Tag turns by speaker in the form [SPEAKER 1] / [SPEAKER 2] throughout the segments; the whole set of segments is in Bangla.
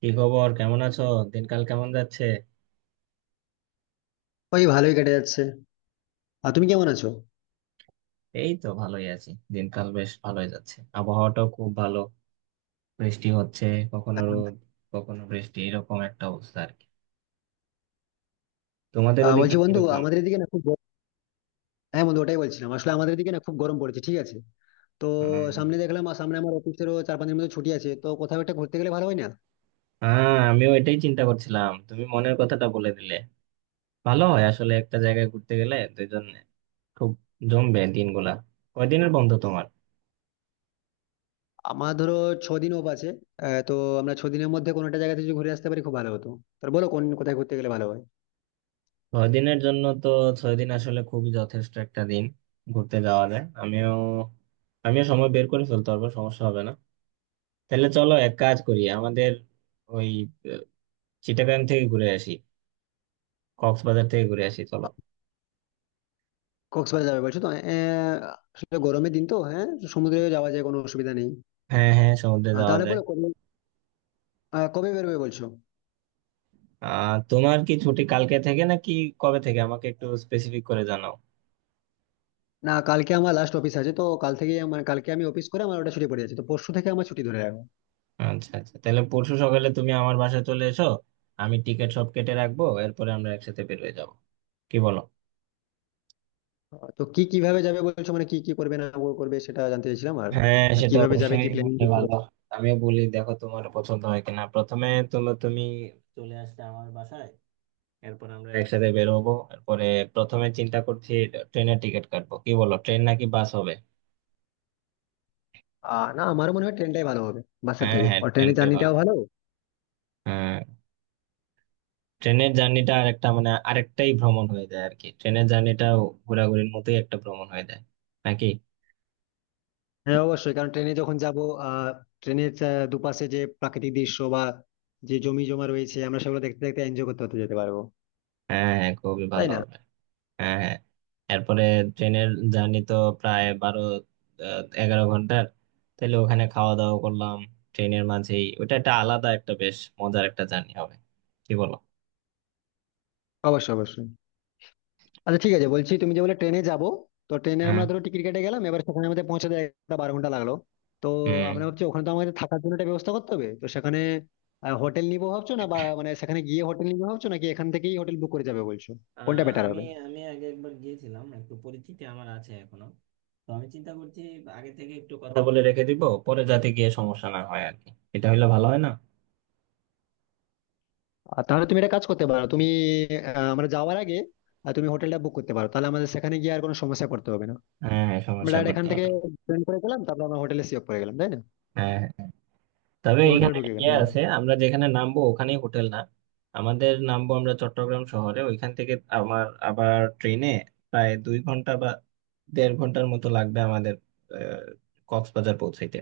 [SPEAKER 1] কি খবর, কেমন আছো? দিনকাল কেমন যাচ্ছে?
[SPEAKER 2] ওই ভালোই কেটে যাচ্ছে। আর তুমি কেমন আছো?
[SPEAKER 1] এই তো ভালোই আছি। দিনকাল বেশ ভালোই যাচ্ছে, আবহাওয়াটাও খুব ভালো। বৃষ্টি হচ্ছে, কখনো রোদ, কখনো বৃষ্টি, এরকম একটা অবস্থা আর কি। তোমাদের ওদিকে
[SPEAKER 2] বলছি বন্ধু,
[SPEAKER 1] কিরকম?
[SPEAKER 2] আমাদের এদিকে না খুব হ্যাঁ বন্ধু, ওটাই বলছিলাম, আসলে আমাদের এদিকে না খুব গরম পড়েছে, ঠিক আছে। তো
[SPEAKER 1] উম,
[SPEAKER 2] সামনে দেখলাম, আর সামনে আমার অফিসেরও 4-5 দিনের মতো ছুটি আছে, তো কোথাও একটা ঘুরতে গেলে ভালো হয় না?
[SPEAKER 1] হ্যাঁ, আমিও এটাই চিন্তা করছিলাম, তুমি মনের কথাটা বলে দিলে। ভালো হয় আসলে একটা জায়গায় ঘুরতে গেলে দুইজন। খুব জমবে দিনগুলা। কয়দিনের বন্ধ তোমার?
[SPEAKER 2] আমার ধরো 6 দিন অফ আছে। তো আমরা 6 দিনের মধ্যে কোনো একটা জায়গাতে যদি ঘুরে আসতে পারি খুব ভালো হতো। তো বলো কোন কোথায় ঘুরতে গেলে ভালো হয়?
[SPEAKER 1] 6 দিনের জন্য তো? 6 দিন আসলে খুবই যথেষ্ট একটা দিন ঘুরতে যাওয়া যায়। আমিও, আমিও সময় বের করে ফেলতে পারবো, সমস্যা হবে না। তাহলে চলো এক কাজ করি, আমাদের ওই, আহ, চিটাগাং থেকে ঘুরে আসি, কক্সবাজার থেকে ঘুরে আসি চলো।
[SPEAKER 2] কক্সবাজার যাবে বলছো? তো আসলে গরমের দিন তো, হ্যাঁ, সমুদ্রে যাওয়া যায়, কোনো অসুবিধা নেই।
[SPEAKER 1] হ্যাঁ হ্যাঁ, সমুদ্রে যাওয়া
[SPEAKER 2] তাহলে
[SPEAKER 1] যায়।
[SPEAKER 2] বলো কবে, কবে বেরোবে বলছো?
[SPEAKER 1] তোমার কি ছুটি কালকে থেকে নাকি? কবে থেকে আমাকে একটু স্পেসিফিক করে জানাও।
[SPEAKER 2] না কালকে আমার লাস্ট অফিস আছে, তো কাল থেকে আমার কালকে আমি অফিস করে আমার ওটা ছুটি পড়ে যাচ্ছে, তো পরশু থেকে আমার ছুটি ধরে রাখো।
[SPEAKER 1] আচ্ছা আচ্ছা, তাহলে পরশু সকালে তুমি আমার বাসায় চলে এসো। আমি টিকিট সব কেটে রাখবো, এরপরে আমরা একসাথে বের হয়ে যাবো। কি বলো?
[SPEAKER 2] তো কি কিভাবে যাবে বলছো, মানে কি কি করবে না করবে সেটা জানতে চাইছিলাম। আর
[SPEAKER 1] হ্যাঁ,
[SPEAKER 2] আর
[SPEAKER 1] সেটা
[SPEAKER 2] কিভাবে যাবে,
[SPEAKER 1] অবশ্যই
[SPEAKER 2] কি প্ল্যানিং?
[SPEAKER 1] বললে ভালো। আমিও বলি, দেখো তোমার পছন্দ হয় কিনা। প্রথমে তুমি তুমি চলে আসলে আমার বাসায়, এরপর আমরা একসাথে বের হবো। এরপরে প্রথমে চিন্তা করছি ট্রেনের টিকিট কাটবো, কি বলো? ট্রেন নাকি বাস হবে?
[SPEAKER 2] না, আমার মনে হয় ট্রেনটাই ভালো হবে বাসের
[SPEAKER 1] হ্যাঁ
[SPEAKER 2] থেকে,
[SPEAKER 1] হ্যাঁ,
[SPEAKER 2] আর ট্রেনের
[SPEAKER 1] ট্রেনটাই ভালো।
[SPEAKER 2] জার্নিটাও ভালো।
[SPEAKER 1] হ্যাঁ। ট্রেনের জার্নিটা আরেকটা, মানে আরেকটাই ভ্রমণ হয়ে যায় আর কি, ট্রেনের জার্নিটা ঘোরাঘুরির মতোই একটা ভ্রমণ হয়ে যায়, নাকি?
[SPEAKER 2] হ্যাঁ অবশ্যই, কারণ ট্রেনে যখন যাব আহ ট্রেনের দুপাশে যে প্রাকৃতিক দৃশ্য বা যে জমি জমা রয়েছে, আমরা সেগুলো দেখতে দেখতে এনজয় করতে করতে যেতে পারবো।
[SPEAKER 1] হ্যাঁ হ্যাঁ, খুবই
[SPEAKER 2] তাই
[SPEAKER 1] ভালো
[SPEAKER 2] না?
[SPEAKER 1] হবে। হ্যাঁ হ্যাঁ। এরপরে ট্রেনের জার্নি তো প্রায় 12, 11 ঘন্টার। তাহলে ওখানে খাওয়া দাওয়া করলাম ট্রেনের মাঝেই, ওটা একটা আলাদা, একটা বেশ মজার একটা জার্নি হবে। কি বলো?
[SPEAKER 2] অবশ্যই, অবশ্যই। আচ্ছা ঠিক আছে, বলছি তুমি যে বলে ট্রেনে যাব, তো ট্রেনে
[SPEAKER 1] হ্যাঁ।
[SPEAKER 2] আমরা ধরো টিকিট কেটে গেলাম, এবার সেখানে আমাদের পৌঁছাতে একটা 12 ঘন্টা লাগলো। তো
[SPEAKER 1] হুম।
[SPEAKER 2] আমরা ভাবছি ওখানে তো আমাদের থাকার জন্য একটা ব্যবস্থা করতে হবে, তো সেখানে হোটেল নিবো ভাবছো না, বা মানে সেখানে গিয়ে হোটেল নিবো ভাবছো নাকি এখান থেকেই হোটেল বুক করে যাবে বলছো? কোনটা বেটার
[SPEAKER 1] আমি,
[SPEAKER 2] হবে?
[SPEAKER 1] আমি আগে একবার গিয়েছিলাম, একটু পরিচিতি আমার আছে এখনো। তো আমি চিন্তা করছি আগে থেকে একটু কথা বলে রেখে দিব, পরে যাতে গিয়ে সমস্যা না হয় আর কি। এটা হলে ভালো হয় না?
[SPEAKER 2] আর তাহলে তুমি একটা কাজ করতে পারো, তুমি আমরা যাওয়ার আগে তুমি হোটেলটা বুক করতে পারো, তাহলে আমাদের সেখানে গিয়ে আর কোনো সমস্যা করতে হবে না।
[SPEAKER 1] হ্যাঁ হ্যাঁ,
[SPEAKER 2] আমরা
[SPEAKER 1] সমস্যায়
[SPEAKER 2] ডাইরেক্ট এখান
[SPEAKER 1] পড়তে
[SPEAKER 2] থেকে
[SPEAKER 1] হবে না।
[SPEAKER 2] ট্রেন করে গেলাম, তারপর আমরা হোটেলে সিওর করে গেলাম, তাই না?
[SPEAKER 1] হ্যাঁ হ্যাঁ। হ্যাঁ। তবে
[SPEAKER 2] হোটেলে
[SPEAKER 1] এখানে
[SPEAKER 2] ঢুকে গেলাম,
[SPEAKER 1] ইয়ে
[SPEAKER 2] হ্যাঁ।
[SPEAKER 1] আছে, আমরা যেখানে নামবো ওখানেই হোটেল না। আমাদের নামবো আমরা চট্টগ্রাম শহরে, ওইখান থেকে আমার আবার ট্রেনে প্রায় 2 ঘন্টা বা 1.5 ঘন্টার মতো লাগবে আমাদের, আহ, কক্সবাজার পৌঁছাইতে।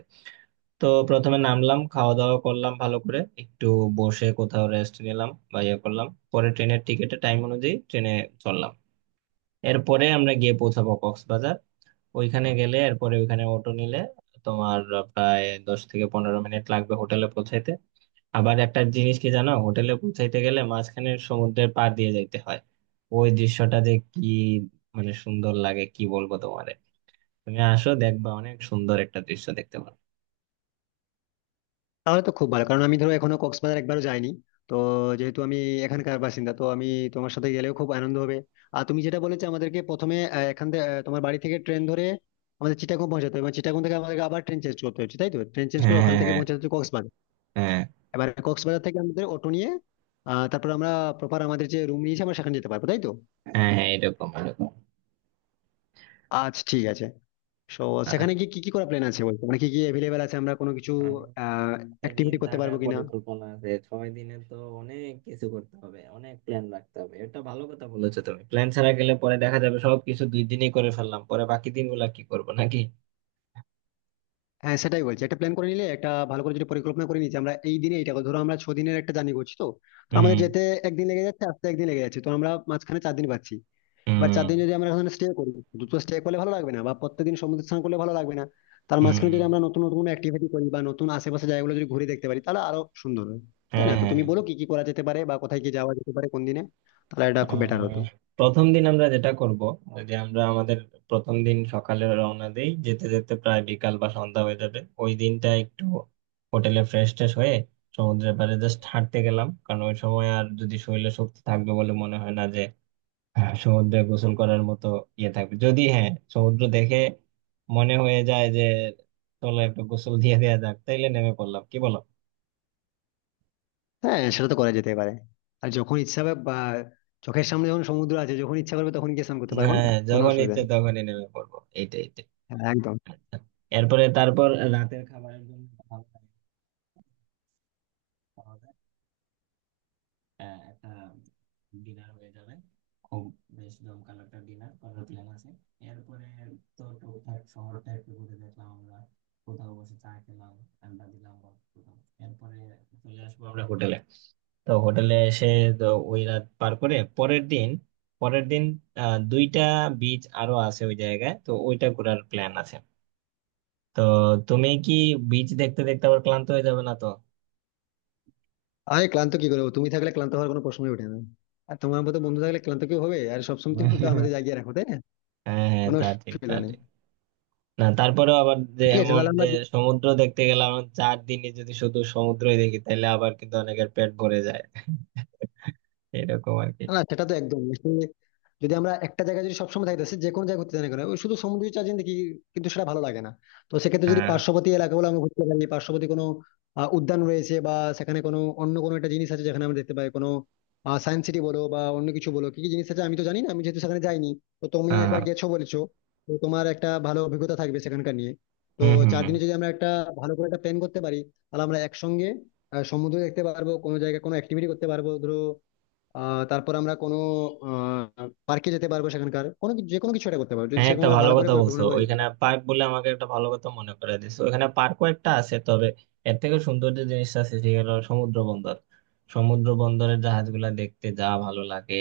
[SPEAKER 1] তো প্রথমে নামলাম, খাওয়া দাওয়া করলাম ভালো করে, একটু বসে কোথাও রেস্ট নিলাম বা ইয়ে করলাম। পরে ট্রেনের টিকিটের টাইম অনুযায়ী ট্রেনে চললাম। এরপরে আমরা গিয়ে পৌঁছাবো কক্সবাজার। ওইখানে গেলে এরপরে ওইখানে অটো নিলে তোমার প্রায় 10 থেকে 15 মিনিট লাগবে হোটেলে পৌঁছাইতে। আবার একটা জিনিস কি জানো, হোটেলে পৌঁছাইতে গেলে মাঝখানে সমুদ্রের পাড় দিয়ে যাইতে হয়। ওই দৃশ্যটা যে কি মানে সুন্দর লাগে, কি বলবো তোমারে। তুমি আসো, দেখবা অনেক সুন্দর একটা দৃশ্য দেখতে পারো।
[SPEAKER 2] তাহলে তো খুব ভালো, কারণ আমি ধরো এখনো কক্সবাজার একবারও যাইনি। তো যেহেতু আমি এখানকার বাসিন্দা, তো আমি তোমার সাথে গেলেও খুব আনন্দ হবে। আর তুমি যেটা বলেছো আমাদেরকে প্রথমে এখান থেকে তোমার বাড়ি থেকে ট্রেন ধরে আমাদের চিটাগং পৌঁছাতে হবে, মানে চিটাগং থেকে আমাদেরকে আবার ট্রেন চেঞ্জ করতে হচ্ছে তাই তো, ট্রেন চেঞ্জ করে
[SPEAKER 1] হ্যাঁ
[SPEAKER 2] ওখান
[SPEAKER 1] হ্যাঁ
[SPEAKER 2] থেকে
[SPEAKER 1] হ্যাঁ।
[SPEAKER 2] পৌঁছাতে হচ্ছে কক্সবাজার।
[SPEAKER 1] হ্যাঁ।
[SPEAKER 2] এবার কক্সবাজার থেকে আমাদের অটো নিয়ে তারপর আমরা প্রপার আমাদের যে রুম নিয়েছি আমরা সেখানে যেতে পারবো, তাই তো?
[SPEAKER 1] হ্যাঁ হ্যাঁ, এরকম এরকম।
[SPEAKER 2] আচ্ছা, ঠিক আছে। সো,
[SPEAKER 1] আহ,
[SPEAKER 2] সেখানে গিয়ে কি কি করা প্ল্যান আছে বলতো, মানে কি কি অ্যাভেলেবেল আছে, আমরা কোনো কিছু
[SPEAKER 1] আহ,
[SPEAKER 2] আহ
[SPEAKER 1] ছয় দিন
[SPEAKER 2] অ্যাক্টিভিটি করতে
[SPEAKER 1] থাকার
[SPEAKER 2] পারবো কিনা?
[SPEAKER 1] পরিকল্পনা আছে, ছয় দিনে তো অনেক কিছু করতে হবে, অনেক প্ল্যান রাখতে হবে। এটা ভালো কথা বলেছো তুমি, প্ল্যান ছাড়া গেলে পরে দেখা যাবে সবকিছু 2 দিনেই করে ফেললাম, পরে বাকি দিনগুলা কি করবো নাকি।
[SPEAKER 2] হ্যাঁ সেটাই বলছি, একটা প্ল্যান করে নিলে, একটা ভালো করে যদি পরিকল্পনা করে নিচ্ছি আমরা এই দিনে এইটা করবো। ধরো আমরা 6 দিনের একটা জার্নি করছি, তো তো
[SPEAKER 1] হুম
[SPEAKER 2] আমাদের যেতে একদিন লেগে যাচ্ছে, আসতে একদিন লেগে যাচ্ছে, তো আমরা মাঝখানে 4 দিন পাচ্ছি। এবার চার
[SPEAKER 1] হুম
[SPEAKER 2] দিন যদি আমরা ওখানে স্টে করি, দুটো স্টে করলে ভালো লাগবে না, বা প্রত্যেকদিন সমুদ্র স্নান করলে ভালো লাগবে না, তার মাঝখানে যদি
[SPEAKER 1] হুম।
[SPEAKER 2] আমরা নতুন নতুন অ্যাক্টিভিটি করি বা নতুন আশেপাশে জায়গাগুলো যদি ঘুরে দেখতে পারি তাহলে আরো সুন্দর হয়, তাই
[SPEAKER 1] হ্যাঁ
[SPEAKER 2] না? তো
[SPEAKER 1] হ্যাঁ
[SPEAKER 2] তুমি
[SPEAKER 1] হ্যাঁ।
[SPEAKER 2] বলো কি কি করা যেতে পারে বা কোথায় কি যাওয়া যেতে পারে কোন দিনে, তাহলে এটা খুব বেটার
[SPEAKER 1] আহ,
[SPEAKER 2] হতো।
[SPEAKER 1] প্রথম দিন আমরা যেটা করব যে আমরা আমাদের প্রথম দিন সকালে রওনা দেই, যেতে যেতে প্রায় বিকাল বা সন্ধ্যা হয়ে যাবে। ওই দিনটা একটু হোটেলে ফ্রেশ ট্রেশ হয়ে সমুদ্রের পাড়ে জাস্ট হাঁটতে গেলাম, কারণ ওই সময় আর যদি শরীরে শক্তি থাকবে বলে মনে হয় না যে সমুদ্রে গোসল করার মতো ইয়ে থাকবে। যদি হ্যাঁ, সমুদ্র দেখে মনে হয়ে যায় যে চলো একটু গোসল দিয়ে দেওয়া যাক, তাইলে নেমে পড়লাম, কি বলো?
[SPEAKER 2] হ্যাঁ সেটা তো করা যেতে পারে, আর যখন ইচ্ছা হবে বা চোখের সামনে যখন সমুদ্র আছে, যখন ইচ্ছা করবে তখন গিয়ে স্নান করতে পারবো না?
[SPEAKER 1] হ্যাঁ,
[SPEAKER 2] কোনো
[SPEAKER 1] যখন
[SPEAKER 2] অসুবিধা
[SPEAKER 1] ইচ্ছে
[SPEAKER 2] নেই।
[SPEAKER 1] তখনই নেমে পড়বো, এইটাই।
[SPEAKER 2] হ্যাঁ, একদম।
[SPEAKER 1] এরপরে তারপর রাতের খাবারের জন্য একটা ভালো তারিখ পাওয়া যায়, একটা ডিনার হয়ে যাবে। খুব বেশ জমকালো একটা ডিনার করার প্ল্যান আছে। এরপরে তো টুকটাক শহরটা একটু ঘুরে দেখলাম আমরা, কোথাও বসে চা খেলাম, আড্ডা দিলাম বা কোথাও। এরপরে চলে আসবো আমরা হোটেলে। তো হোটেলে এসে, তো ওই রাত পার করে পরের দিন, দুইটা বিচ আরো আছে ওই জায়গায়, তো ওইটা ঘোরার প্ল্যান আছে। তো তুমি কি বিচ দেখতে দেখতে আবার ক্লান্ত হয়ে যাবে না তো?
[SPEAKER 2] আরে ক্লান্ত কি করবো, তুমি থাকলে ক্লান্ত হওয়ার কোনো প্রশ্নই ওঠে না, আর তোমার মতো বন্ধু থাকলে ক্লান্ত কেউ হবে, আর সবসময় তুমি তো আমাদের জাগিয়ে রাখো, তাই না?
[SPEAKER 1] হ্যাঁ হ্যাঁ,
[SPEAKER 2] কোনো
[SPEAKER 1] তা ঠিক তা
[SPEAKER 2] অসুবিধা নেই।
[SPEAKER 1] ঠিক। না, তারপরেও আবার যে
[SPEAKER 2] ঠিক আছে
[SPEAKER 1] এমন
[SPEAKER 2] তাহলে
[SPEAKER 1] যে
[SPEAKER 2] আমরা,
[SPEAKER 1] সমুদ্র দেখতে গেলাম, 4 দিনে যদি শুধু সমুদ্রই দেখি তাহলে আবার কিন্তু অনেকের পেট ভরে যায়। এরকম আর কি।
[SPEAKER 2] না না, সেটা তো একদম আসলে যদি আমরা একটা জায়গায় যদি সবসময় থাকতেছি, যে কোনো জায়গায় ঘুরতে যাই না কেন, ওই শুধু সমুদ্রের চারদিন দেখি কিন্তু সেটা ভালো লাগে না। তো সেক্ষেত্রে যদি
[SPEAKER 1] হ্যাঁ
[SPEAKER 2] পার্শ্ববর্তী এলাকাগুলো আমরা ঘুরতে পারি, পার্শ্ববর্তী কোনো উদ্যান রয়েছে বা সেখানে কোনো অন্য কোনো একটা জিনিস আছে যেখানে আমরা দেখতে পাই, কোনো সায়েন্স সিটি বলো বা অন্য কিছু বলো, কি কি জিনিস আছে আমি তো জানি না, আমি যেহেতু সেখানে যাইনি, তো তুমি
[SPEAKER 1] হ্যাঁ
[SPEAKER 2] একবার
[SPEAKER 1] হ্যাঁ।
[SPEAKER 2] গেছো বলেছো, তো তোমার একটা ভালো অভিজ্ঞতা থাকবে সেখানকার নিয়ে। তো
[SPEAKER 1] হম হম
[SPEAKER 2] চার
[SPEAKER 1] হম।
[SPEAKER 2] দিনে যদি আমরা একটা ভালো করে একটা প্ল্যান করতে পারি, তাহলে আমরা একসঙ্গে সমুদ্র দেখতে পারবো, কোনো জায়গায় কোনো অ্যাক্টিভিটি করতে পারবো ধরো, তারপর আমরা কোনো পার্কে যেতে পারবো, সেখানকার কোনো যে কোনো কিছু একটা করতে পারবো যদি
[SPEAKER 1] হ্যাঁ,
[SPEAKER 2] সেরকম
[SPEAKER 1] একটা
[SPEAKER 2] আমরা
[SPEAKER 1] ভালো
[SPEAKER 2] ভালো করে
[SPEAKER 1] কথা বলছো,
[SPEAKER 2] পরিকল্পনা করে যেতে
[SPEAKER 1] ওইখানে
[SPEAKER 2] পারি।
[SPEAKER 1] পার্ক বলে আমাকে একটা ভালো কথা মনে করে দিছো। ওইখানে পার্কও একটা আছে, তবে এর থেকে সুন্দর যে জিনিসটা আছে সেটা হলো সমুদ্র বন্দর। সমুদ্র বন্দরের জাহাজগুলা দেখতে যা ভালো লাগে,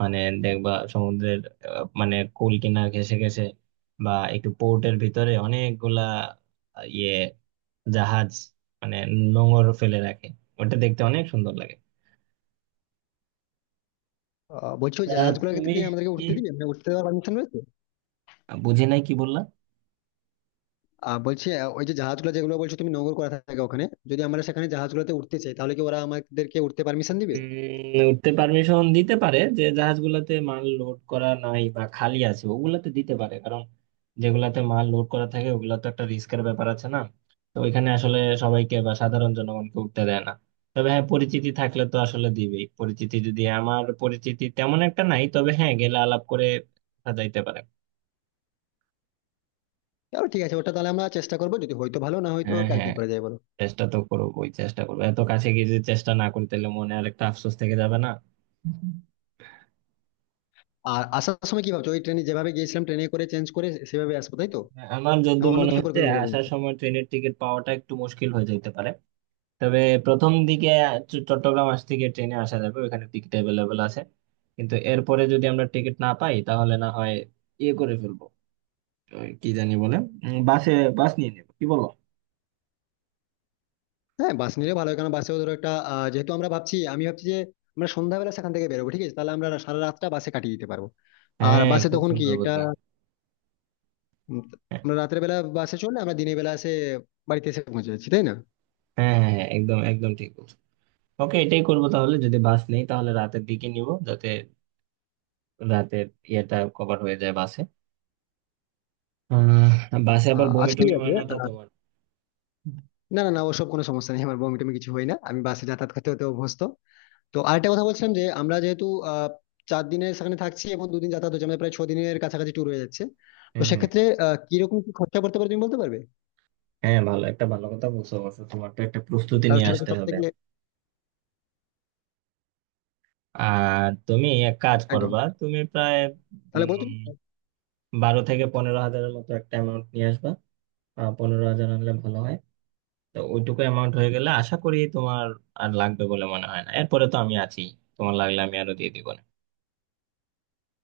[SPEAKER 1] মানে দেখবা সমুদ্রের মানে কুল কিনার ঘেঁষে ঘেঁষে বা একটু পোর্টের ভিতরে অনেকগুলা ইয়ে জাহাজ মানে নোঙর ফেলে রাখে। ওটা দেখতে অনেক সুন্দর লাগে।
[SPEAKER 2] বলছি, ওই
[SPEAKER 1] তা
[SPEAKER 2] জাহাজগুলোকে
[SPEAKER 1] তুমি
[SPEAKER 2] কি আমাদেরকে
[SPEAKER 1] কি
[SPEAKER 2] উঠতে দিবে, মানে উঠতে দেওয়ার পারমিশন রয়েছে?
[SPEAKER 1] বুঝি নাই কি বললা।
[SPEAKER 2] বলছি ওই যে জাহাজগুলো যেগুলো বলছো তুমি নোঙর করা থাকে ওখানে, যদি আমরা সেখানে জাহাজগুলোতে উঠতে চাই তাহলে কি ওরা আমাদেরকে উঠতে পারমিশন দিবে?
[SPEAKER 1] উঠতে পারমিশন দিতে পারে, যে জাহাজগুলাতে মাল লোড করা নাই বা খালি আছে ওগুলাতে দিতে পারে, কারণ যেগুলাতে মাল লোড করা থাকে ওগুলা তো একটা রিস্কের ব্যাপার আছে না। তো ওইখানে আসলে সবাইকে বা সাধারণ জনগণকে উঠতে দেয় না। তবে হ্যাঁ, পরিচিতি থাকলে তো আসলে দিবেই, পরিচিতি যদি, আমার পরিচিতি তেমন একটা নাই, তবে হ্যাঁ গেলে আলাপ করে যাইতে পারে।
[SPEAKER 2] তাহলে ঠিক আছে, ওটা তাহলে আমরা চেষ্টা করবো, যদি হয়তো ভালো না হয়তো
[SPEAKER 1] হ্যাঁ
[SPEAKER 2] আর কি
[SPEAKER 1] হ্যাঁ,
[SPEAKER 2] করা যায় বলো।
[SPEAKER 1] চেষ্টা তো করবোই, চেষ্টা করবো। এত কাছে গিয়ে যদি চেষ্টা না করি তাহলে মনে আর একটা আফসোস থেকে যাবে না।
[SPEAKER 2] আর আসার সময় কি ভাবছো, ওই ট্রেনে যেভাবে গিয়েছিলাম ট্রেনে করে চেঞ্জ করে সেভাবে আসবো তাই তো,
[SPEAKER 1] আমার
[SPEAKER 2] না
[SPEAKER 1] যতদূর
[SPEAKER 2] অন্য
[SPEAKER 1] মনে
[SPEAKER 2] কিছু
[SPEAKER 1] হচ্ছে
[SPEAKER 2] পরিকল্পনা করবো?
[SPEAKER 1] আসার সময় ট্রেনের টিকিট পাওয়াটা একটু মুশকিল হয়ে যেতে পারে। তবে প্রথম দিকে চট্টগ্রাম আসতে গিয়ে ট্রেনে আসা যাবে, ওখানে টিকিট অ্যাভেলেবেল আছে। কিন্তু এরপরে যদি আমরা টিকিট না পাই তাহলে না হয় ইয়ে করে ফেলবো, ওই কি জানি বলে, বাসে, বাস নিয়ে নেবো, কি বলো?
[SPEAKER 2] হ্যাঁ বাস নিলে ভালো হয়, কারণ বাসেও ধরো একটা যেহেতু আমরা ভাবছি, আমি ভাবছি যে আমরা সন্ধ্যাবেলা সেখান থেকে বেরোবো, ঠিক আছে তাহলে আমরা সারা রাতটা বাসে কাটিয়ে দিতে পারবো। আর
[SPEAKER 1] হ্যাঁ,
[SPEAKER 2] বাসে
[SPEAKER 1] খুব
[SPEAKER 2] তখন কি
[SPEAKER 1] সুন্দর
[SPEAKER 2] একটা
[SPEAKER 1] বুদ্ধি।
[SPEAKER 2] উম,
[SPEAKER 1] হ্যাঁ
[SPEAKER 2] আমরা রাতের বেলা বাসে চললে আমরা দিনের বেলা এসে বাড়িতে এসে পৌঁছে যাচ্ছি, তাই না?
[SPEAKER 1] হ্যাঁ হ্যাঁ, হ্যাঁ, একদম একদম ঠিক বলছো। ওকে, এটাই করবো তাহলে। যদি বাস নেই তাহলে রাতের দিকে নিব, যাতে রাতের ইয়েটা কভার হয়ে যায় বাসে। আহ, বাসে আবার বমি
[SPEAKER 2] আচ্ছা ঠিক
[SPEAKER 1] টমি হয়
[SPEAKER 2] আছে,
[SPEAKER 1] না তো তোমার?
[SPEAKER 2] না না না, ওসব কোনো সমস্যা নেই, আমার বমি টমি কিছু হয় না, আমি বাসে যাতায়াত করতে হতে অভ্যস্ত। তো আরেকটা কথা বলছিলাম যে আমরা যেহেতু আহ 4 দিনের সেখানে থাকছি এবং দুদিন যাতায়াত হচ্ছে, আমাদের প্রায় 6 দিনের কাছাকাছি ট্যুর হয়ে যাচ্ছে। তো
[SPEAKER 1] হ্যাঁ হ্যাঁ
[SPEAKER 2] সেক্ষেত্রে কিরকম কি খরচা পড়তে পারে তুমি বলতে পারবে?
[SPEAKER 1] হ্যাঁ, ভালো, একটা ভালো কথা বলছো অবশ্য, তোমার তো একটা প্রস্তুতি
[SPEAKER 2] কারণ
[SPEAKER 1] নিয়ে
[SPEAKER 2] সেটা তো
[SPEAKER 1] আসতে
[SPEAKER 2] সব
[SPEAKER 1] হবে।
[SPEAKER 2] থেকে,
[SPEAKER 1] আর তুমি এক কাজ
[SPEAKER 2] একদম।
[SPEAKER 1] করবা, তুমি প্রায়
[SPEAKER 2] তাহলে বলো
[SPEAKER 1] উম
[SPEAKER 2] তুমি।
[SPEAKER 1] 12 থেকে 15 হাজারের মতো একটা অ্যামাউন্ট নিয়ে আসবা। 15 হাজার আনলে ভালো হয়। তো ওইটুকু অ্যামাউন্ট হয়ে গেলে আশা করি তোমার আর লাগবে বলে মনে হয় না। এরপরে তো আমি আছি, তোমার লাগলে আমি আরো দিয়ে দিব না।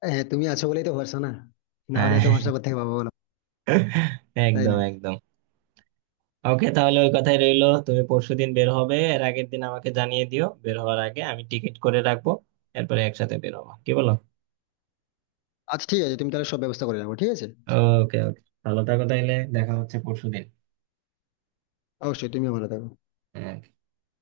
[SPEAKER 2] হ্যাঁ তুমি আছো বলেই তো ভরসা না, না হলে তো ভরসা
[SPEAKER 1] হ্যাঁ,
[SPEAKER 2] কোথা থেকে পাবো বলো? তাই
[SPEAKER 1] একদম
[SPEAKER 2] না?
[SPEAKER 1] একদম। ওকে, তাহলে ওই কথাই রইলো। তুমি পরশুদিন বের হবে, এর আগের দিন আমাকে জানিয়ে দিও, বের হওয়ার আগে আমি টিকিট করে রাখবো। এরপরে একসাথে বের হবো, কি বলো?
[SPEAKER 2] আচ্ছা ঠিক আছে, তুমি তাহলে সব ব্যবস্থা করে রাখো, ঠিক আছে।
[SPEAKER 1] ওকে ওকে, ভালো থাকো তাইলে, দেখা হচ্ছে পরশুদিন।
[SPEAKER 2] অবশ্যই, তুমিও ভালো থাকো।
[SPEAKER 1] হ্যাঁ।